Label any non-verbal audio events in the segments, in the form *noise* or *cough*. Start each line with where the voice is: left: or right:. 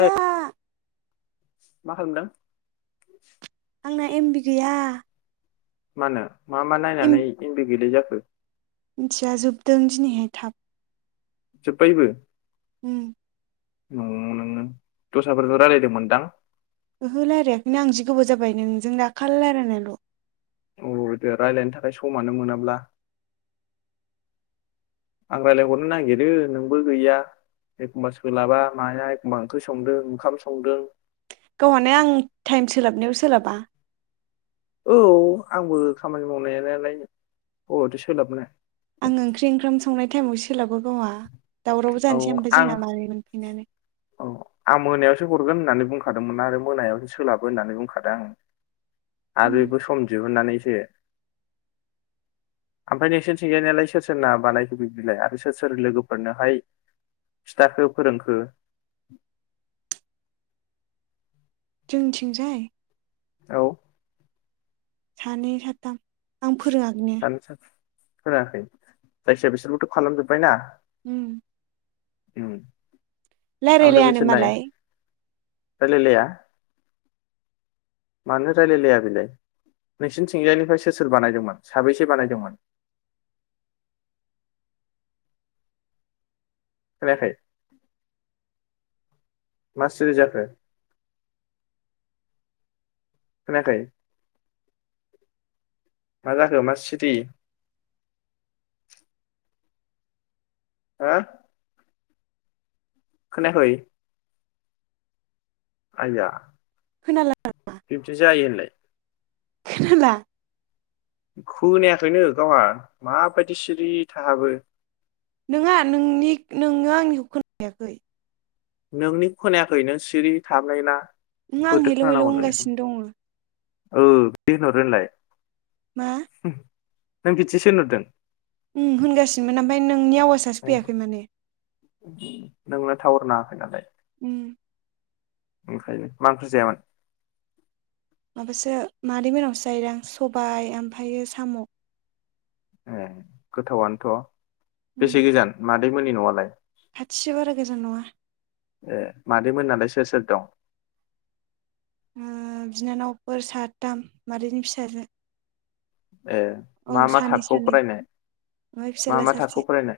left: ओइ मा खालामदों?
right: आंना एमबि गैया
left: मानो? मा मा
right: एम
left: नायनानै एमबि गैलायि जाखो? *unintelligible*
right: मिथिया जोबदों दिनैहाय थाब
left: जोबबायबो?
right: उम
left: न नोङो दस्राफोरजों रायलायदोंमोनदां?
right: ओहो राइलायाखैनो आं जि गोबाव जाबाय नोंजों दाखालै रायलायनायनोल।
left: औ दे रायलायनो थाखाय समानो मोनाब्ला आं रायलायहरनो नागिरो नोंबो गैया एखमबा सोलाबा माया एखमबा ओंख्रि संदों ओंखाम संदों
right: गावहानो आं टाइम सोलाबनायाव सोलाबा
left: औ आंबो खामानि मावनायालाइ अबावथो सोलाबनो
right: आं ओंख्रि ओंखाम संनाय टाइमाव सोलाबो गवाह दावरावबो
left: औ
right: जानोसै ओमफ्राय
left: आं
right: जोंना मालाय मोनफैनानै
left: औ आं मोनायावसो हरगोन होननानै बुंखादोंमोन आरो मोनायावसो सोलाबो होननानै बुंखादों आं। आरो इबो सम दिहुननानैसो ओमफाय नोंसिनथिंजायनालाइ सोर सोरना बानायखो बिबदिलाय आरो सोर सोर लोगोफोरनोहाय खिथाखो फोरोंखो?
right: जोंथिंजाय?
left: औ
right: सानै साथाम आं फोरोङाखैनो
left: सानै, साथाम फोरोङाखै? जायखिजाया बेसोरबोथ' खालामजोबबाय ना?
right: उम
left: उम
right: लायराइ लायानो मालाय।
left: रायलाइ लाया? मानो रायलाइलाया बेलाय नोंसिनि थिजायनिफ्राय सोर सोर बानायदोंमोन साबैसे बानायदोंमोन? खोनायाखै? मा सिरि जाखो? खोनायाखै मा जाखो मा सिरि? हा खोनायाखै? आइया
right: खोनाला
left: बिब्दि जायो होनलाय
right: खोनाला
left: खोनायाखैनो गावहा माबायदि सिरि थाहाबो
right: नङा नोंनि नोङो आंनिखौ खोनायाखै
left: नोंनि खोनायाखै नों सिरि थाबनाय ना
right: ओं आं हेलौ हेलौ होनगासिनो दङ
left: ओ *unintelligible* होनलाय
right: मा
left: नों बिदिसो होनरदों
right: ओम होनगासिनोमोन ओमफ्राय नोंनि आवासासो फैयाखै माने
left: थावर नाङाखै नालाय
right: ओम
left: ओंखायनो मा ओंख्रि जायामोन?
right: माबासो मादै मोनावसो जाहैदों आं सबाय ओमफ्रायो साम'।
left: ए गोथावनोथ'
right: उम
left: बेसे गोजान मा दैमोननि न'आलाय
right: खाथिसो बारा गोजान नङा ओ
left: ए मादै मोनालाय सोर सोर दं?
right: ओम बिनानावफोर साथाम मादैनि फिसाजो।
left: ए
right: औ
left: मा मा
right: सानै
left: थाखोआव
right: सानै
left: फरायनाय
right: ओमफ्राय
left: मा
right: फिसाज्ला
left: मा
right: सासे
left: थाखोआव फरायनाय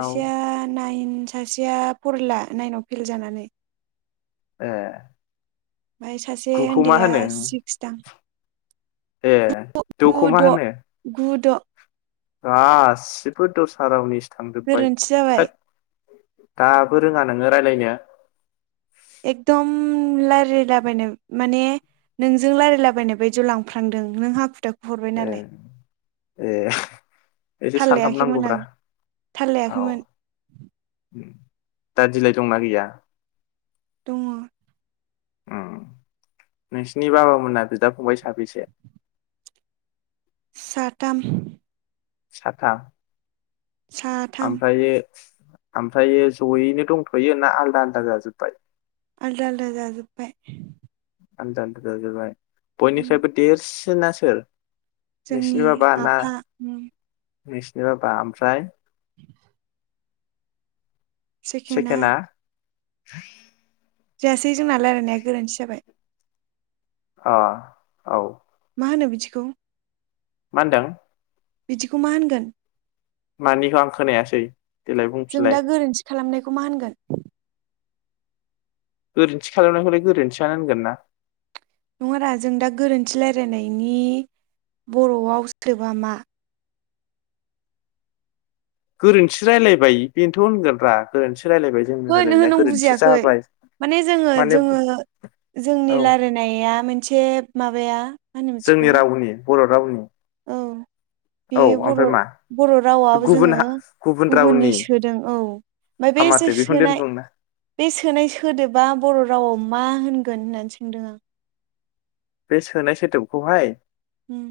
left: औ
right: नाइन सासेया फरला नाइनाव फेल जानानै
left: ए
right: ओमफ्राय सासे
left: गुखौ मा
right: उन्दैया
left: होनो
right: सिक्स दां
left: ए
right: गु
left: द'खौ मा
right: द'
left: होनो
right: गु द'
left: गासिबो दस्रा रावनि थांजोबबाय
right: गोरोन्थि जाबाय
left: थोद दाबो रोङा नोङो राय्लायनो।
right: एकदम रायलायलाबायनो माने नोंजों रायलायलाबायनाय बायदियाव लांफ्रांदों नों हाखु दाखु हरबाय
left: ए
right: नालाय
left: ए एसे
right: थाल
left: सानहाब
right: लायाखैमोन
left: नांगौब्रा
right: आं थाल
left: औ
right: लायाखैमोन
left: ओम दा दिलाइ दंना गैया?
right: दङ
left: ओ नोंसिनि बाबामोना बिदा फंबाय साबैसे?
right: साथाम
left: साथा
right: साथाम।
left: ओमफ्रायो ओमफ्रायो जयैनो दंथयो ना आलदा आलदा जाजोबबाय?
right: आलदा आलदा जाजोबबाय।
left: आलदा आलदा जाजोबाय।
right: उम
left: बयनिफ्रायबो देरसिन आ सोर? नोंसिनि
right: जोंनि
left: बाबा ना
right: आफा होम।
left: नोंसिनि बाबा ओमफ्राय
right: सेखेना
left: ओमफ्राय
right: जायासै जोंना रायलायनाया गोरोन्थि जाबाय।
left: अ औ
right: मा होनो बिदिखौ।
left: मा होनदों।
right: बिदिखौ मा होनगोन।
left: मानिखौ आं खोनायासै। देलाय
right: जों दा
left: बुंफिनलाय।
right: गोरोन्थि खालामनायखौ मा होनगोन।
left: गोरोन्थि खालामनायखौलाय गोरोन्थियानो होनगोन ना।
right: नङारा जों दा गोरोन्थि रायलायनायनि बर'आव सोदोबा मा?
left: गोरोन्थि रायजलायबाय बेनोथ होनगोन रा गोरोन्थि। रायलायबाय जोंनि
right: ओहो ओहो
left: रायलायनाया
right: नों
left: गोरोन्थि
right: बुजियाखै
left: जाबाय
right: माने जोङो
left: माने
right: जोङो जोंनि
left: औ
right: रायज्लायनाया। मोनसे माबाया। मा होनो बिदिखौ
left: जोंनि रावनि। बर' रावनि
right: औ बे
left: औ
right: बर'
left: ओमफ्राय मा
right: बर' रावाब
left: गुबुन
right: जोङो
left: हा गुबुन
right: गुबुननि
left: रावनि
right: सोदों औ ओमफ्राय बे
left: हामाथो बेखौनो
right: सोनाय
left: दोनबुंना
right: बे सोनाय सोदोबा बर' रावाव मा होनगोन। होगोन होननानै सोंदों आं।
left: बे सोनाय सोदोबखौहाय।
right: उम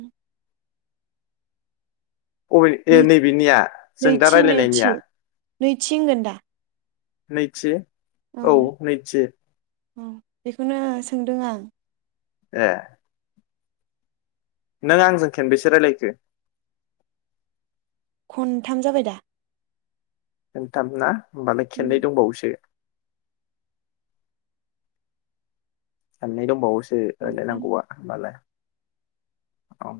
left: अबेथो
right: नै
left: नैबेनिया जों दा
right: नैथि नैथि
left: रायज्लायनायनिया।
right: नैथि होनगोन दा
left: नैथि। औ नैथि।
right: औ बेखौनो सोंदों आं।
left: ए। नों आंजों खेनबेसे राय्लायखो।
right: खनथाम जाबाय दा।
left: खन्थाम ना। होमबाल
right: उम
left: खेननै दंबावोसो। खेननै दंबावोसो। ए
right: खनथाम
left: रायलायनांगौआ होनबालाय। औ।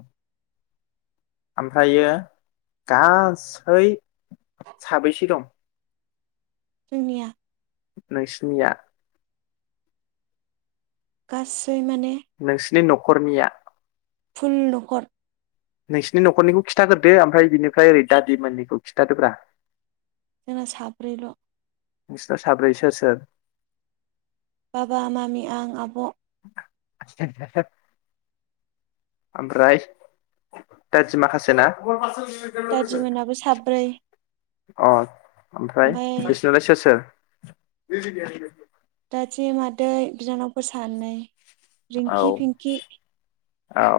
left: ओमफ्रायो गासै साबैसे दं।
right: जोंनिया।
left: नैसिनिया।
right: गासै। माने
left: नोंसिनि न'ख खरनिया।
right: फुल न'खर
left: नोंसिनि न'खरनिखौ खिन्थाग्रोदो ओमफ्राय बिनिफ्राय ओरै दादि मोननिखौ खिन्थादोब्रा।
right: जोंना साब्रैल।
left: नोंसा साब्रै सोर सोर।
right: बाबा मामि आं आब।
left: ओमफ्राय दादि माखासे ना?
right: दादिमोनाबो साब्रै।
left: अ। ओमफ्राय बिसिनालाय सोर सोर? *inaudible*
right: दादि मादै बिनानावफोर सानै।
left: औ
right: रिंकि फिंकि।
left: औ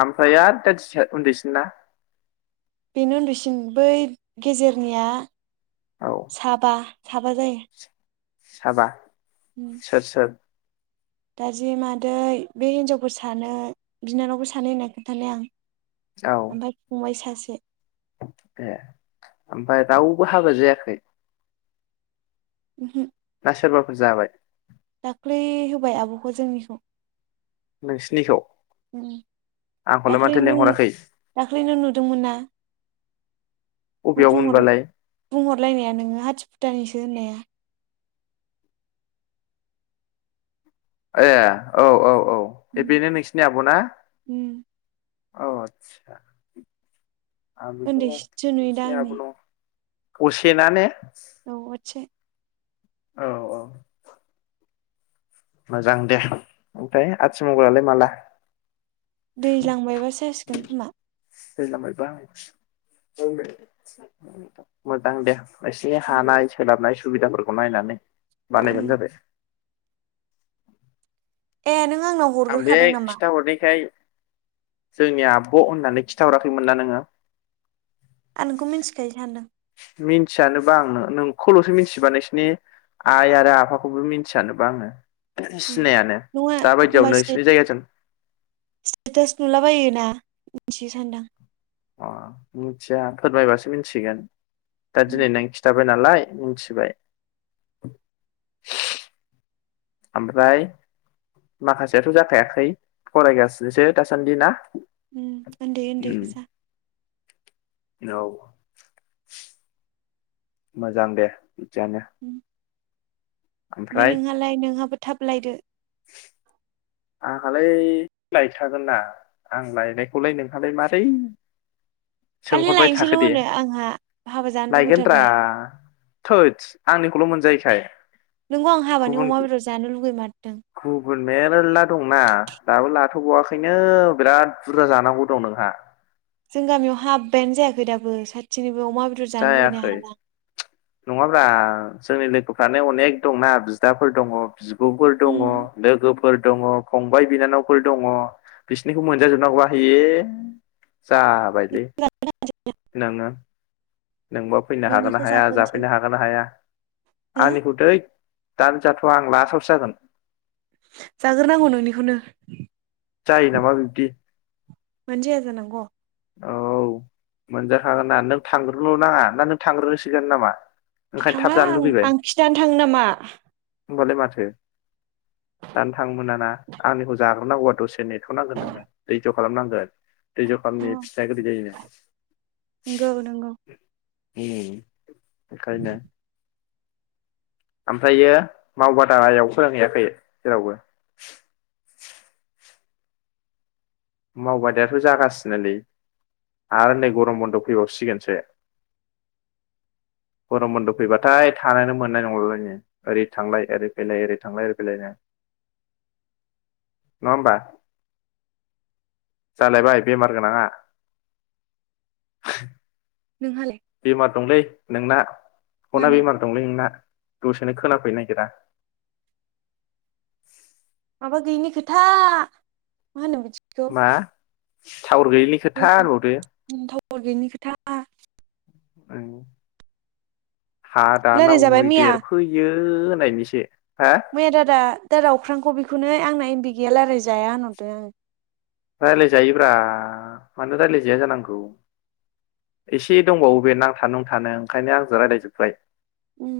left: ओमफ्राय आरो दादि उन्दैसिन ना?
right: बेनो उन्दैसिम बै गेजेरनिया
left: औ
right: साबा। साबा जायो।
left: साबा। सोर सोर?
right: दादि मादै बे हिनजावफोर सानो बिनानावबो सानै होनना खोनथानाया आं।
left: औ
right: ओमफाय फंबाय सासे *inaudible*
left: ए ओमफ्राय रावबो हाबा जायाखै?
right: ओमहो।
left: ना सोरबाफोर जाबाय?
right: दाख्लै होबाय आबखौ जोंनिखौ।
left: नोंसिनिखौ? आंखौलाय
right: दाख्लै
left: माथो
right: नों
left: लेंहराखै
right: दाख्लै नों नुदोंमोन ना।
left: अबेयाव मोनबालाय
right: बुंहर-बुंहरलायनाया नोङो हाथि फुटानिसो दोनाया।
left: ए औ औ। औ ओ
right: उम
left: बेनो नोंसिनि आब ना?
right: उम
left: औ आतसा। आं बेखौनो
right: उन्दैसिनसो नुयोदा
left: नोंसिनि आब
right: आंनि
left: न असेना ने?
right: औ अस्से।
left: औ औ। मोजां दे ओमफ्राय आथि मंगलालाय माला?
right: दैलां बायबासो जासिगोन खोमा।
left: दैलां बायबा *unintelligible* मोजां दे। एसे हानाय सोलाबनाय सो सुबिदाफोरखौ नायनानै।
right: उम
left: बानायबानो जाबाय।
right: ए नों आंनाव
left: आं बे
right: हरग्रोखादों नामा
left: खिन्थााहरनायखाय जोंनिया आब होननानै खिन्थाहराखैमोन ना नोङो
right: आंनोंखौ मिन्थिखायो सानदों।
left: मिथियानोबा आं नोंखौलसो मिथिबा नोंसिनि आइ आरो आफाखौबो मिथियानोबा आङो
right: ए
left: सिनायानो
right: नङा
left: दाबायदियाव
right: एखमबा
left: नोंसिनि जायगाजों
right: स्टेटास नुलाबायो ना थियो सानदों आं।
left: अ मिथिया फोरमायबासो मिथिगोन। दा
right: उम
left: दिनै नों खिन्थाबाय नालाय मिथिबाय। ओमफ्राय माखासेयाथ जाखायाखै फरायगासिनोसो दासान्दि ना?
right: उम उन्दै उन्दै
left: उम
right: गोजा।
left: औ। मोजां दे। बिजानो
right: ओमफाय नोंहालाय नोंहाबो थाबलायदो।
left: आंहालाय लायथागोन ना आं लायनायखौलाय नोंहालाय मारै
right: खालि
left: सोंहरबाय
right: लायनोसैल'
left: थाखो दे
right: होनो आंहा हाबा जानो
left: लायगोनद्रा
right: लुुबैथारबाय
left: थोत आंनि। खौल' मोनजायैखाय।
right: नोंगौ आं हाबानि
left: गुबुन
right: अमा बेदर जानो लुगैमार
left: गुबुन मेरला दंना दाबो ला जाथबावआखैनो बिराद बुरजा जानांगौ दं नोंहा।
right: जों गामियाव हाब्बायानो जायाखै दाबो सासेनिबो
left: जायाखै नङाब्ला जोंनि लोगो दफ्रानो अनेक दंना बिदाफोर दङ। बिब'फोर
right: उम
left: दङ लोगोफोर फोर दङ फंबाय बिनानावफोर दङ बिसिनिखौ मोनजाजोबनांगौआ ए। जाबायलै नोङो। नोंब फैनो हागोन ना
right: नोंनिखौ
left: हाया
right: जाग्रोनोसै
left: जाफैनो हागोन ना हाया
right: हो
left: आंनिखौ थै दानो जाथवा आं लासवावसो जागोन।
right: जाग्रोनांगौ नोंनिखौनो।
left: जायो नामा बिबदि।
right: मानो जाया जानांग।
left: औ मोनजाखागोन ना नों थांग्रोल' नाङा ना नों थांग्रोनोसिगोन नामा? ओंखायनो थाब
right: थाङा
left: जानो
right: आं आं खिथानो थाङो नामा।
left: होनोमबालाय माथो दानो थां मोनाना आंनिखौ जाग्रोनांगौआ दसे नेथ बेखौ नांगोन नोंनो दै दैज खालामनांगोन दैज खालाम जा गोदै जायो।
right: नंगौ नंगौ
left: ह ओंखायनो ओमफ्रायो मावबादायाव फोरोंहैयाखै जेरावबो? मावबायादायाथ जागासिनोलै आरो नै गरम बन्द' फैबावसिगोनसो गरम बन्द' फैबाथाय थानो मोननाय नंलालायङो ओरै थांलाय ओरै फैलाय ओरै थांलाय ओरै फैलायनो नङा ओमबा। जालायबाय बेमार गोनाङा
right: नोंहालाय
left: बेमार दंलै नोंना खना
right: मानो
left: बे मार दंलै नोंना दसे बेखौनो खोनाफैनो नागिरा
right: माबा गैयिनि खोथा मानो बिदि खौ
left: मा टावार गैयिनि खोथा होनबावदो
right: टावार गैयैनि खोथा
left: ओं हा
right: रायलाय
left: दानाव
right: जाबाय मैया
left: मैदेर फैयो होनायनिसो
right: मैया दादा दादा अख्रांखौ बेखौनो आंना इमबि गैया रायलाय जाया होनहरदों आङो।
left: राय्लायजायोब्रा मानो रायलायजाया जानांगौ एसे दंबावो बेे नांथा नुंथानो ओंखायनो आंजों रायज्लायजोबबाय
right: उम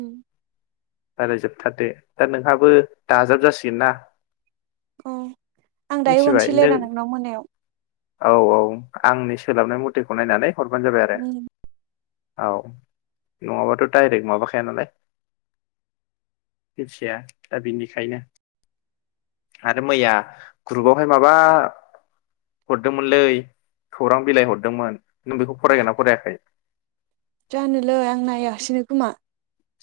left: रायज्लायजोबथारदो दा नोंहाबो दाजाब जासिगोन ना
right: औ आं दायो
left: मिथिबाय
right: मोनसे
left: नों
right: रायलायनो नांगोन मोनायाव
left: औ औ आंनि सोलाबनाय मतेखौ नायनानै हरबानो जाबाय आरो
right: उम
left: औ नङाबाथ' डायरेक्ट माबाखाया नालाय मिथिया दा बिनिखायनो आरो मैया ग्रुपावहाय माबा हरदोंमोनलै खौरां बिलाइ हरदोंमोन। नों बेखौ फरायगोन ना फरायाखै
right: जानोलै आं नायासैनो खोमा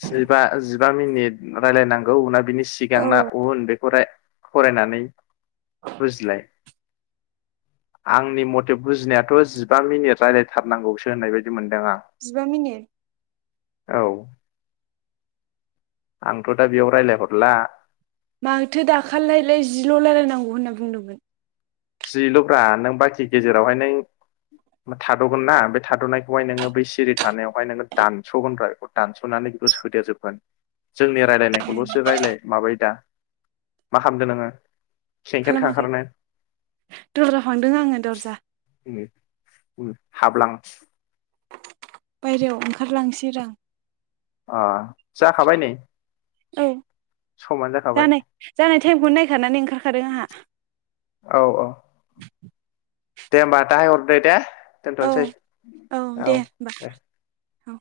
left: जिबा-जिबा मिनिट रायलायनांगौ ना बिनि
right: औ
left: सिगांना उन बे फराय फरायनानै बुजिलाय आंनि मथे बुजिनायाथ' जिबा मिनिट रायलायथारनांगौसो होननाय बायदि मोनदों। आं
right: जिबा मिनिट?
left: औ। आंथ' दा बेयाव रायलायहरला
right: माथो दाखाललायलाय जिल रायलायनांगौ होनना बुंदोंमोन।
left: जिल'ब्रा नों बाखि गेजेरावहाय नों थाद'गोन ना बे थाद'नायखौहाय नोङो बै सिरि थानायावहाय नोङो दानस'गोनब्रा बेखौ दानस'नानै बेखौ सोदेर जोबगोन। जोंनि
right: ए
left: रायजलायनायखौलसो रायलाय माबायो दा। मा खामदों नोङो? सेंखेर
right: खालामाखै
left: खारखारनो
right: दरजा फांदों आङो दरजा।
left: हाबलां
right: बायरायाव ओंखारलांसै रा
left: अ जाखाबाय नै।
right: औ।
left: समानो जाखाबाय
right: जानाय जानाय टाइमखौ नाय थानानै ओं *unintelligible* आंहा।
left: औ औ दे होमबा दाहाय हरदो दे
right: औ
left: दोनथ'नोसै
right: औ दे होनबा। औ।